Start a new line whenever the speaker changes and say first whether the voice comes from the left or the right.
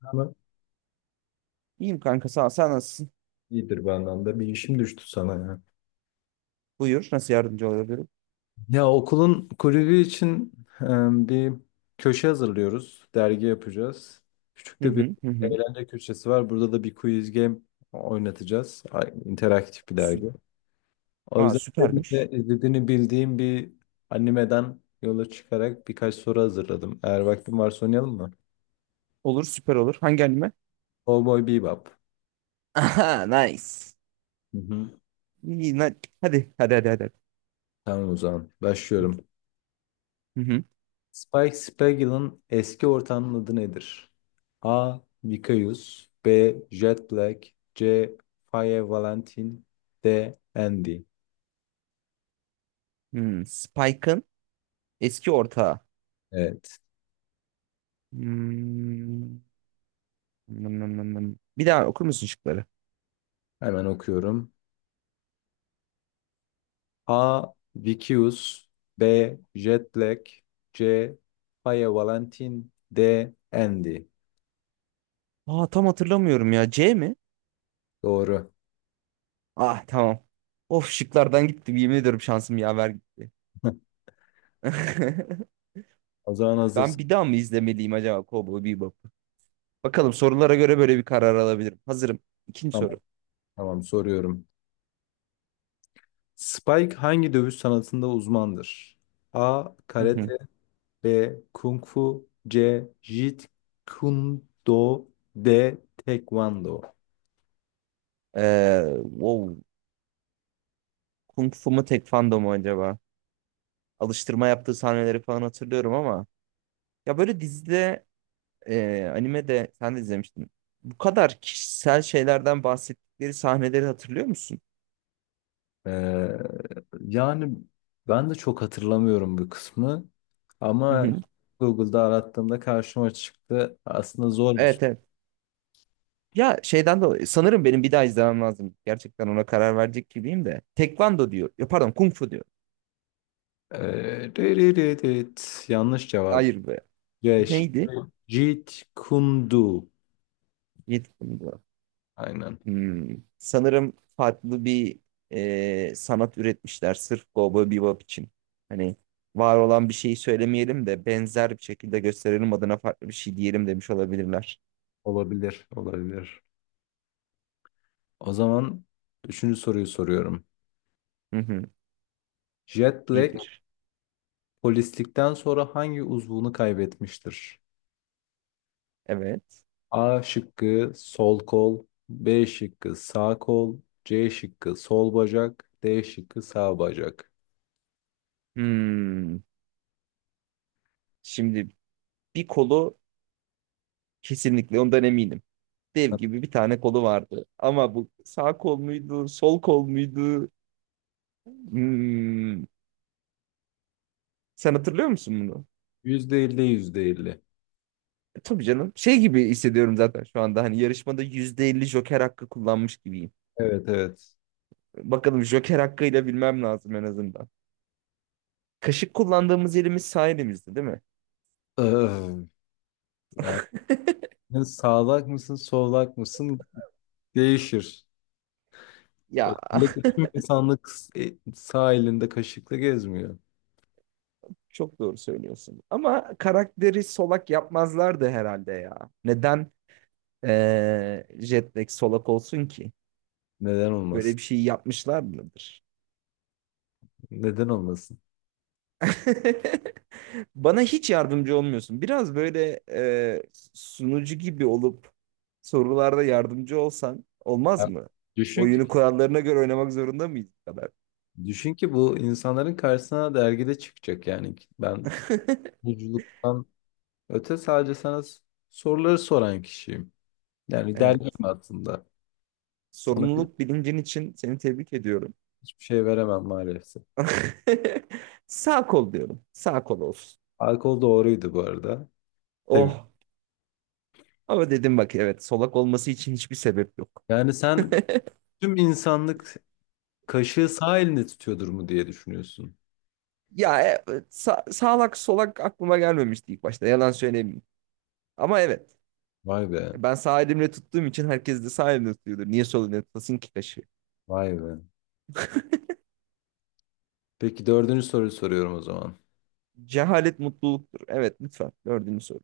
left: Ama
right: İyiyim kanka sağ ol. Sen nasılsın?
left: iyidir bu anlamda. Bir işim düştü sana ya.
right: Buyur. Nasıl yardımcı olabilirim?
left: Ya okulun kulübü için e, bir köşe hazırlıyoruz. Dergi yapacağız. Küçük
right: Hı
left: de bir
right: hı hı hı.
left: eğlence köşesi var. Burada da bir quiz game oynatacağız. İnteraktif bir
right: Sü-
left: dergi. O
right: Ha
left: yüzden senin
right: süpermiş.
left: de izlediğini bildiğim bir animeden yola çıkarak birkaç soru hazırladım. Eğer vaktin varsa oynayalım mı?
right: Olur süper olur. Hangi anime?
left: Cowboy Bebop.
right: Aha, nice.
left: Hı hı.
right: İyi, na- Hadi hadi hadi hadi.
left: Tamam, o zaman başlıyorum.
right: Hı hı.
left: Spike Spiegel'ın eski ortağının adı nedir? A. Vicious, B. Jet Black, C. Faye Valentin, D. Andy.
right: Hmm, Spike'ın eski ortağı.
left: Evet.
right: Hmm. nım, nım, nım, nım. Bir daha okur musun şıkları?
left: Hemen okuyorum. A. Vicious, B. Jet Black, C. Faye Valentin, D. Andy.
right: Aa tam hatırlamıyorum ya. C mi?
left: Doğru.
right: Ah tamam. Of şıklardan gitti. Yemin ediyorum şansım yaver gitti.
left: O zaman
right: Ben
left: hazırsın.
right: bir daha mı izlemeliyim acaba Cowboy Bebop? Bakalım sorulara göre böyle bir karar alabilirim. Hazırım. İkinci
left: Tamam,
right: soru.
left: tamam, soruyorum. Spike hangi dövüş sanatında uzmandır? A.
right: Hı hı.
left: Karate, B. Kung Fu, C. Jeet Kune Do, D. Taekwondo.
right: Wow. Kung Fu mu Tekvando mu acaba? Alıştırma yaptığı sahneleri falan hatırlıyorum ama ya böyle dizide animede sen de izlemiştin. Bu kadar kişisel şeylerden bahsettikleri sahneleri hatırlıyor musun?
left: Ee, yani ben de çok hatırlamıyorum bu kısmı
right: Hı
left: ama
right: hı.
left: Google'da arattığımda karşıma çıktı. Aslında zormuş.
right: Evet evet. Ya şeyden dolayı sanırım benim bir daha izlemem lazım. Gerçekten ona karar verecek gibiyim de. Tekvando diyor. Ya pardon Kung Fu diyor.
left: Dırırırırt, yanlış cevap.
right: Hayır be.
left: C.
right: Neydi?
left: Jeet Kune Do.
right: Yedi.
left: Aynen.
right: Hmm. Sanırım farklı bir sanat üretmişler sırf Cowboy Bebop için. Hani var olan bir şeyi söylemeyelim de benzer bir şekilde gösterelim adına farklı bir şey diyelim demiş olabilirler.
left: Olabilir, olabilir. O zaman üçüncü soruyu soruyorum.
right: Hı hı.
left: Jet
right: Bir
left: Black
right: bir.
left: polislikten sonra hangi uzvunu kaybetmiştir?
right: Evet.
left: A şıkkı sol kol, B şıkkı sağ kol, C şıkkı sol bacak, D şıkkı sağ bacak.
right: Hmm. Şimdi bir kolu kesinlikle ondan eminim. Dev gibi bir tane kolu vardı. Ama bu sağ kol muydu, sol kol muydu? Hmm. Sen hatırlıyor musun bunu?
left: Yüzde elli, yüzde elli.
right: Tabii canım. Şey gibi hissediyorum zaten şu anda. Hani yarışmada %50 Joker hakkı kullanmış gibiyim.
left: Evet, evet.
right: Bakalım Joker hakkıyla bilmem lazım en azından. Kaşık kullandığımız elimiz sağ elimizdi, değil mi?
left: Öf, yani sen sağlak mısın solak mısın değişir.
right: Ya
left: Özellikle tüm insanlık sağ elinde kaşıkla gezmiyor.
right: çok doğru söylüyorsun. Ama karakteri solak yapmazlardı herhalde ya. Neden Jetlag solak olsun ki?
left: Neden
right: Böyle
left: olmasın?
right: bir şey yapmışlar mıdır?
left: Neden olmasın?
right: Bana hiç yardımcı olmuyorsun. Biraz böyle sunucu gibi olup sorularda yardımcı olsan olmaz
left: Yani
right: mı?
left: düşün
right: Oyunu kurallarına göre oynamak zorunda mıyız bu kadar?
left: düşün ki bu insanların karşısına dergide çıkacak yani. Ben buculuktan öte sadece sana soruları soran kişiyim. Yani
right: Evet.
left: dergim aslında. Sana
right: Sorumluluk bilincin için seni tebrik ediyorum.
left: hiçbir şey veremem maalesef.
right: Sağ kol diyorum. Sağ kol olsun.
left: Alkol doğruydu bu arada. Tabii.
right: Oh. Ama dedim bak evet solak olması için hiçbir sebep yok.
left: Yani sen tüm insanlık kaşığı sağ elinde tutuyordur mu diye düşünüyorsun.
right: Ya sağlak solak aklıma gelmemişti ilk başta yalan söylemeyeyim. Ama evet,
left: Vay be.
right: ben sağ elimle tuttuğum için herkes de sağ elimle tutuyordur. Niye sol elimle tutasın ki taşı?
left: Vay be. Peki, dördüncü soruyu soruyorum o zaman.
right: Cehalet mutluluktur. Evet lütfen. Dördüncü soru.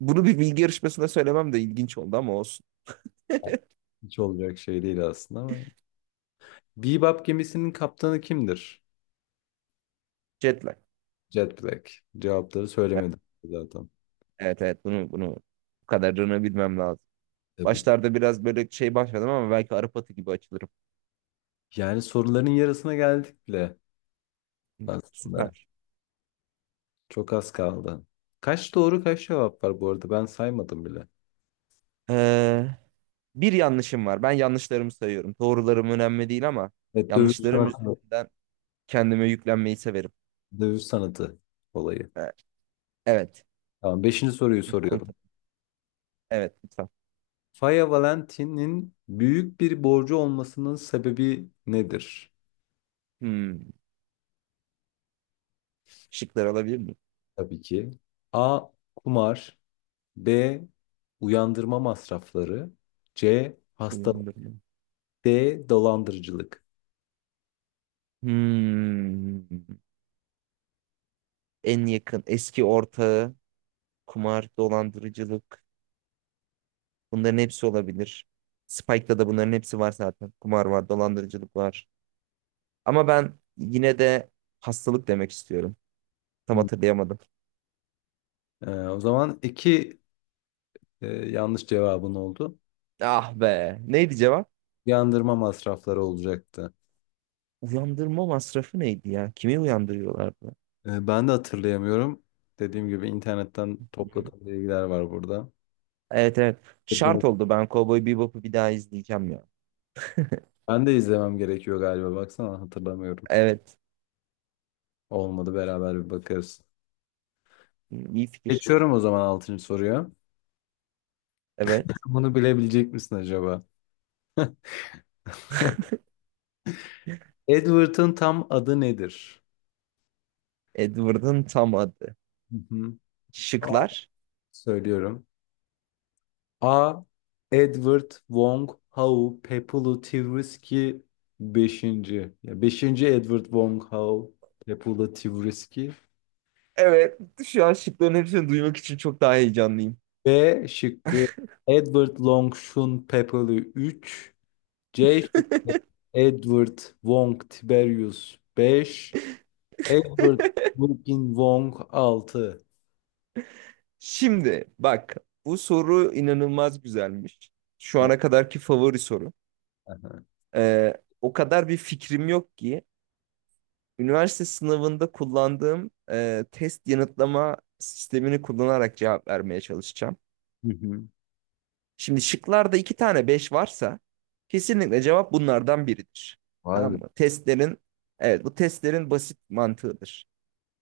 right: Bunu bir bilgi yarışmasında söylemem de ilginç oldu ama olsun.
left: Hiç olacak şey değil aslında ama. Bebop gemisinin kaptanı kimdir?
right: Jet lag.
left: Jet Black. Cevapları
right: Evet
left: söylemedim zaten.
right: evet evet. Bunu bu kadarını bilmem lazım.
left: Tabii.
right: Başlarda biraz böyle şey başladım ama belki Arap atı gibi açılırım.
left: Yani soruların yarısına geldik bile aslında.
right: Süper.
left: Çok az kaldı. Kaç doğru kaç cevap var bu arada, ben saymadım bile.
right: Ee, bir yanlışım var. Ben yanlışlarımı sayıyorum. Doğrularım önemli değil ama
left: Evet, dövüş
right: yanlışlarım
left: sanatı,
right: üzerinden kendime yüklenmeyi severim.
left: dövüş sanatı olayı.
right: Evet. Evet.
left: Tamam, beşinci soruyu
right: Kul-
left: soruyorum.
right: Evet lütfen.
left: Faya Valentin'in büyük bir borcu olmasının sebebi nedir?
right: Hmm. Şıkları alabilir miyim?
left: Tabii ki. A. Kumar, B. Uyandırma masrafları, C. hasta,
right: Uyandırma.
left: D. Dolandırıcılık.
right: Hmm. En yakın eski ortağı, kumar, dolandırıcılık. Bunların hepsi olabilir. Spike'da da bunların hepsi var zaten. Kumar var, dolandırıcılık var. Ama ben yine de hastalık demek istiyorum. Tam
left: Hmm.
right: hatırlayamadım.
left: O zaman iki yanlış cevabın oldu.
right: Ah be. Neydi cevap?
left: Yandırma masrafları olacaktı.
right: Uyandırma masrafı neydi ya? Kimi uyandırıyorlardı?
left: Ben de hatırlayamıyorum. Dediğim gibi internetten
right: Hı hı.
left: topladığım bilgiler var burada.
right: Evet evet. Şart oldu. Ben Cowboy Bebop'u bir daha izleyeceğim ya.
left: Ben de izlemem gerekiyor galiba. Baksana hatırlamıyorum.
right: Evet.
left: Olmadı beraber bir bakarız.
right: İyi fikir.
left: Geçiyorum o zaman altıncı soruya.
right: Evet.
left: Bunu bilebilecek misin acaba? Edward'ın tam adı nedir?
right: Edward'ın tam adı.
left: Hı hı.
right: Şıklar.
left: Söylüyorum. A. Edward Wong Howe Pepulu Tivriski beşinci. Ya 5. Edward Wong Howe Pepulu Tivriski.
right: Evet, şu an şıkların hepsini duymak için çok daha heyecanlıyım.
left: B şıkkı Edward Longshun Pepper'i 3, C şıkkı Edward Wong Tiberius 5, Edward Wilkin Wong 6.
right: Şimdi bak, bu soru inanılmaz güzelmiş. Şu ana kadarki favori soru. Ee, o kadar bir fikrim yok ki üniversite sınavında kullandığım test yanıtlama sistemini kullanarak cevap vermeye çalışacağım.
left: Hı hı.
right: Şimdi şıklarda iki tane 5 varsa kesinlikle cevap bunlardan biridir.
left: Vay
right: Tamam
left: be.
right: mı? Testlerin, evet bu testlerin basit mantığıdır.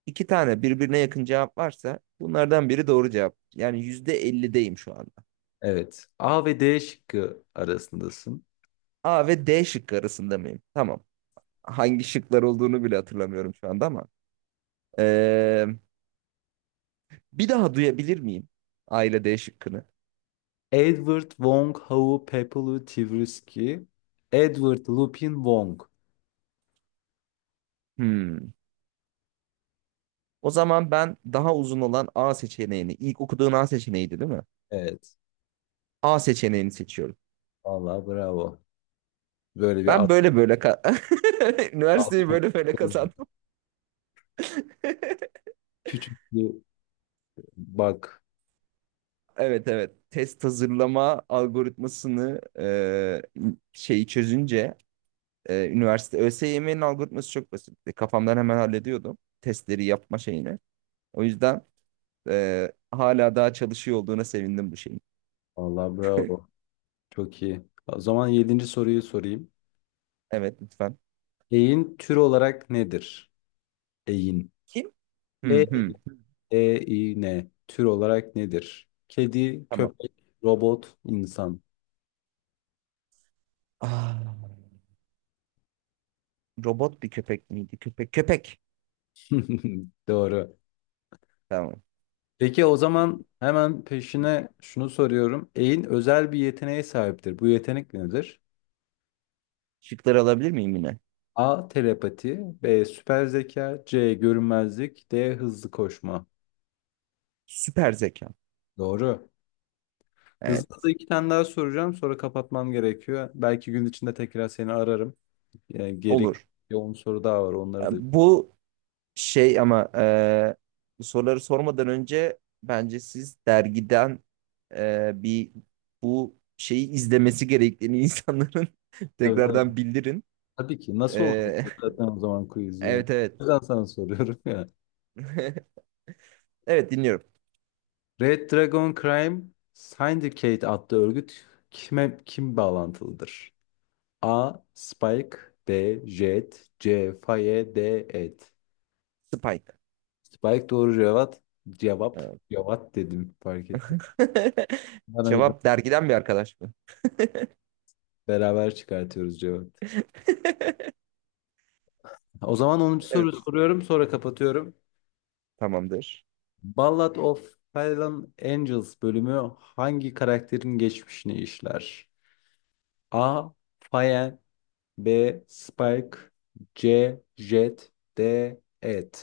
right: İki tane birbirine yakın cevap varsa bunlardan biri doğru cevap. Yani %50'deyim şu anda.
left: Evet. A ve D şıkkı arasındasın.
right: A ve D şıkkı arasında mıyım? Tamam. Hangi şıklar olduğunu bile hatırlamıyorum şu anda ama. Ee, bir daha duyabilir miyim A ile D şıkkını?
left: Edward Wong Hau Pepelu Tversky. Edward Lupin Wong.
right: Hmm. O zaman ben daha uzun olan A seçeneğini, ilk okuduğun A seçeneğiydi değil mi?
left: Evet.
right: A seçeneğini seçiyorum.
left: Vallahi bravo. Böyle bir
right: Ben
left: at,
right: böyle böyle ka- üniversiteyi
left: atma.
right: böyle böyle kazandım.
left: Küçük bir bak.
right: Evet evet. Test hazırlama algoritmasını şeyi çözünce. Üniversite ÖSYM'nin algoritması çok basitti. Kafamdan hemen hallediyordum testleri yapma şeyini. O yüzden hala daha çalışıyor olduğuna sevindim bu şeyin.
left: Vallahi bravo. Çok iyi. O zaman yedinci soruyu sorayım.
right: Evet lütfen.
left: Eğin tür olarak nedir? Eğin.
right: Kim? Hı
left: E,
right: hı.
left: E, İ, N. Tür olarak nedir? Kedi,
right: Tamam.
left: köpek, robot, insan.
right: Ah, robot bir köpek miydi? Köpek. Köpek.
left: Doğru.
right: Tamam.
left: Peki, o zaman hemen peşine şunu soruyorum. Eğin özel bir yeteneğe sahiptir. Bu yetenek nedir?
right: Şıkları alabilir miyim yine?
left: A. Telepati, B. Süper zeka, C. Görünmezlik, D. Hızlı koşma.
right: Süper zeka.
left: Doğru.
right: Evet.
left: Hızlı da iki tane daha soracağım. Sonra kapatmam gerekiyor. Belki gün içinde tekrar seni ararım. Yani gerek
right: Olur.
left: 10 soru daha var
right: E,
left: onları da.
right: Bu Şey ama bu soruları sormadan önce bence siz dergiden e, bir bu şeyi izlemesi gerektiğini insanların
left: Tabii, tabii.
right: tekrardan bildirin.
left: Tabii ki. Nasıl
right: E,
left: olacak zaten o zaman quiz'i yani.
right: evet evet.
left: O yüzden sana soruyorum ya.
right: Evet dinliyorum.
left: Red Dragon Crime Syndicate adlı örgüt kime kim bağlantılıdır? A. Spike, B. Jet, C. Faye, D. Ed.
right: Spike.
left: Spike doğru cevap. Cevap.
right: Evet.
left: Cevap dedim, fark ettim. Ben o
right: Cevap dergiden bir arkadaş mı?
left: beraber çıkartıyoruz cevap. O zaman onuncu soru
right: Evet.
left: soruyorum, sonra kapatıyorum.
right: Tamamdır.
left: Ballad of Fallen Angels bölümü hangi karakterin geçmişini işler? A. Faye, B. Spike, C. Jet, D. Ed.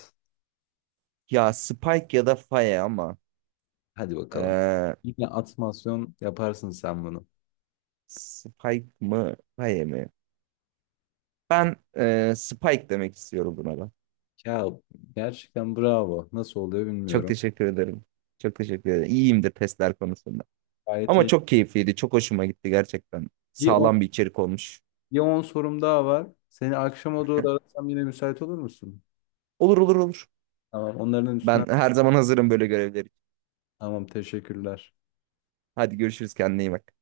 right: Ya Spike ya da Faye ama
left: Hadi bakalım.
right: e,
left: Yine atmasyon yaparsın sen bunu.
right: Spike mı Faye mi? Ben Spike demek istiyorum buna da.
left: Ya gerçekten bravo. Nasıl oluyor
right: Çok
left: bilmiyorum.
right: teşekkür ederim. Çok teşekkür ederim. İyiyimdir testler konusunda.
left: Gayet
right: Ama
left: iyi.
right: çok keyifliydi. Çok hoşuma gitti gerçekten.
left: Bir on
right: Sağlam bir içerik olmuş.
left: bir on sorum daha var. Seni akşama doğru arasam yine müsait olur musun?
right: Olur olur olur.
left: Tamam, onların üstüne.
right: Ben her zaman hazırım böyle görevler için.
left: Tamam, teşekkürler.
right: Hadi görüşürüz. Kendine iyi bak.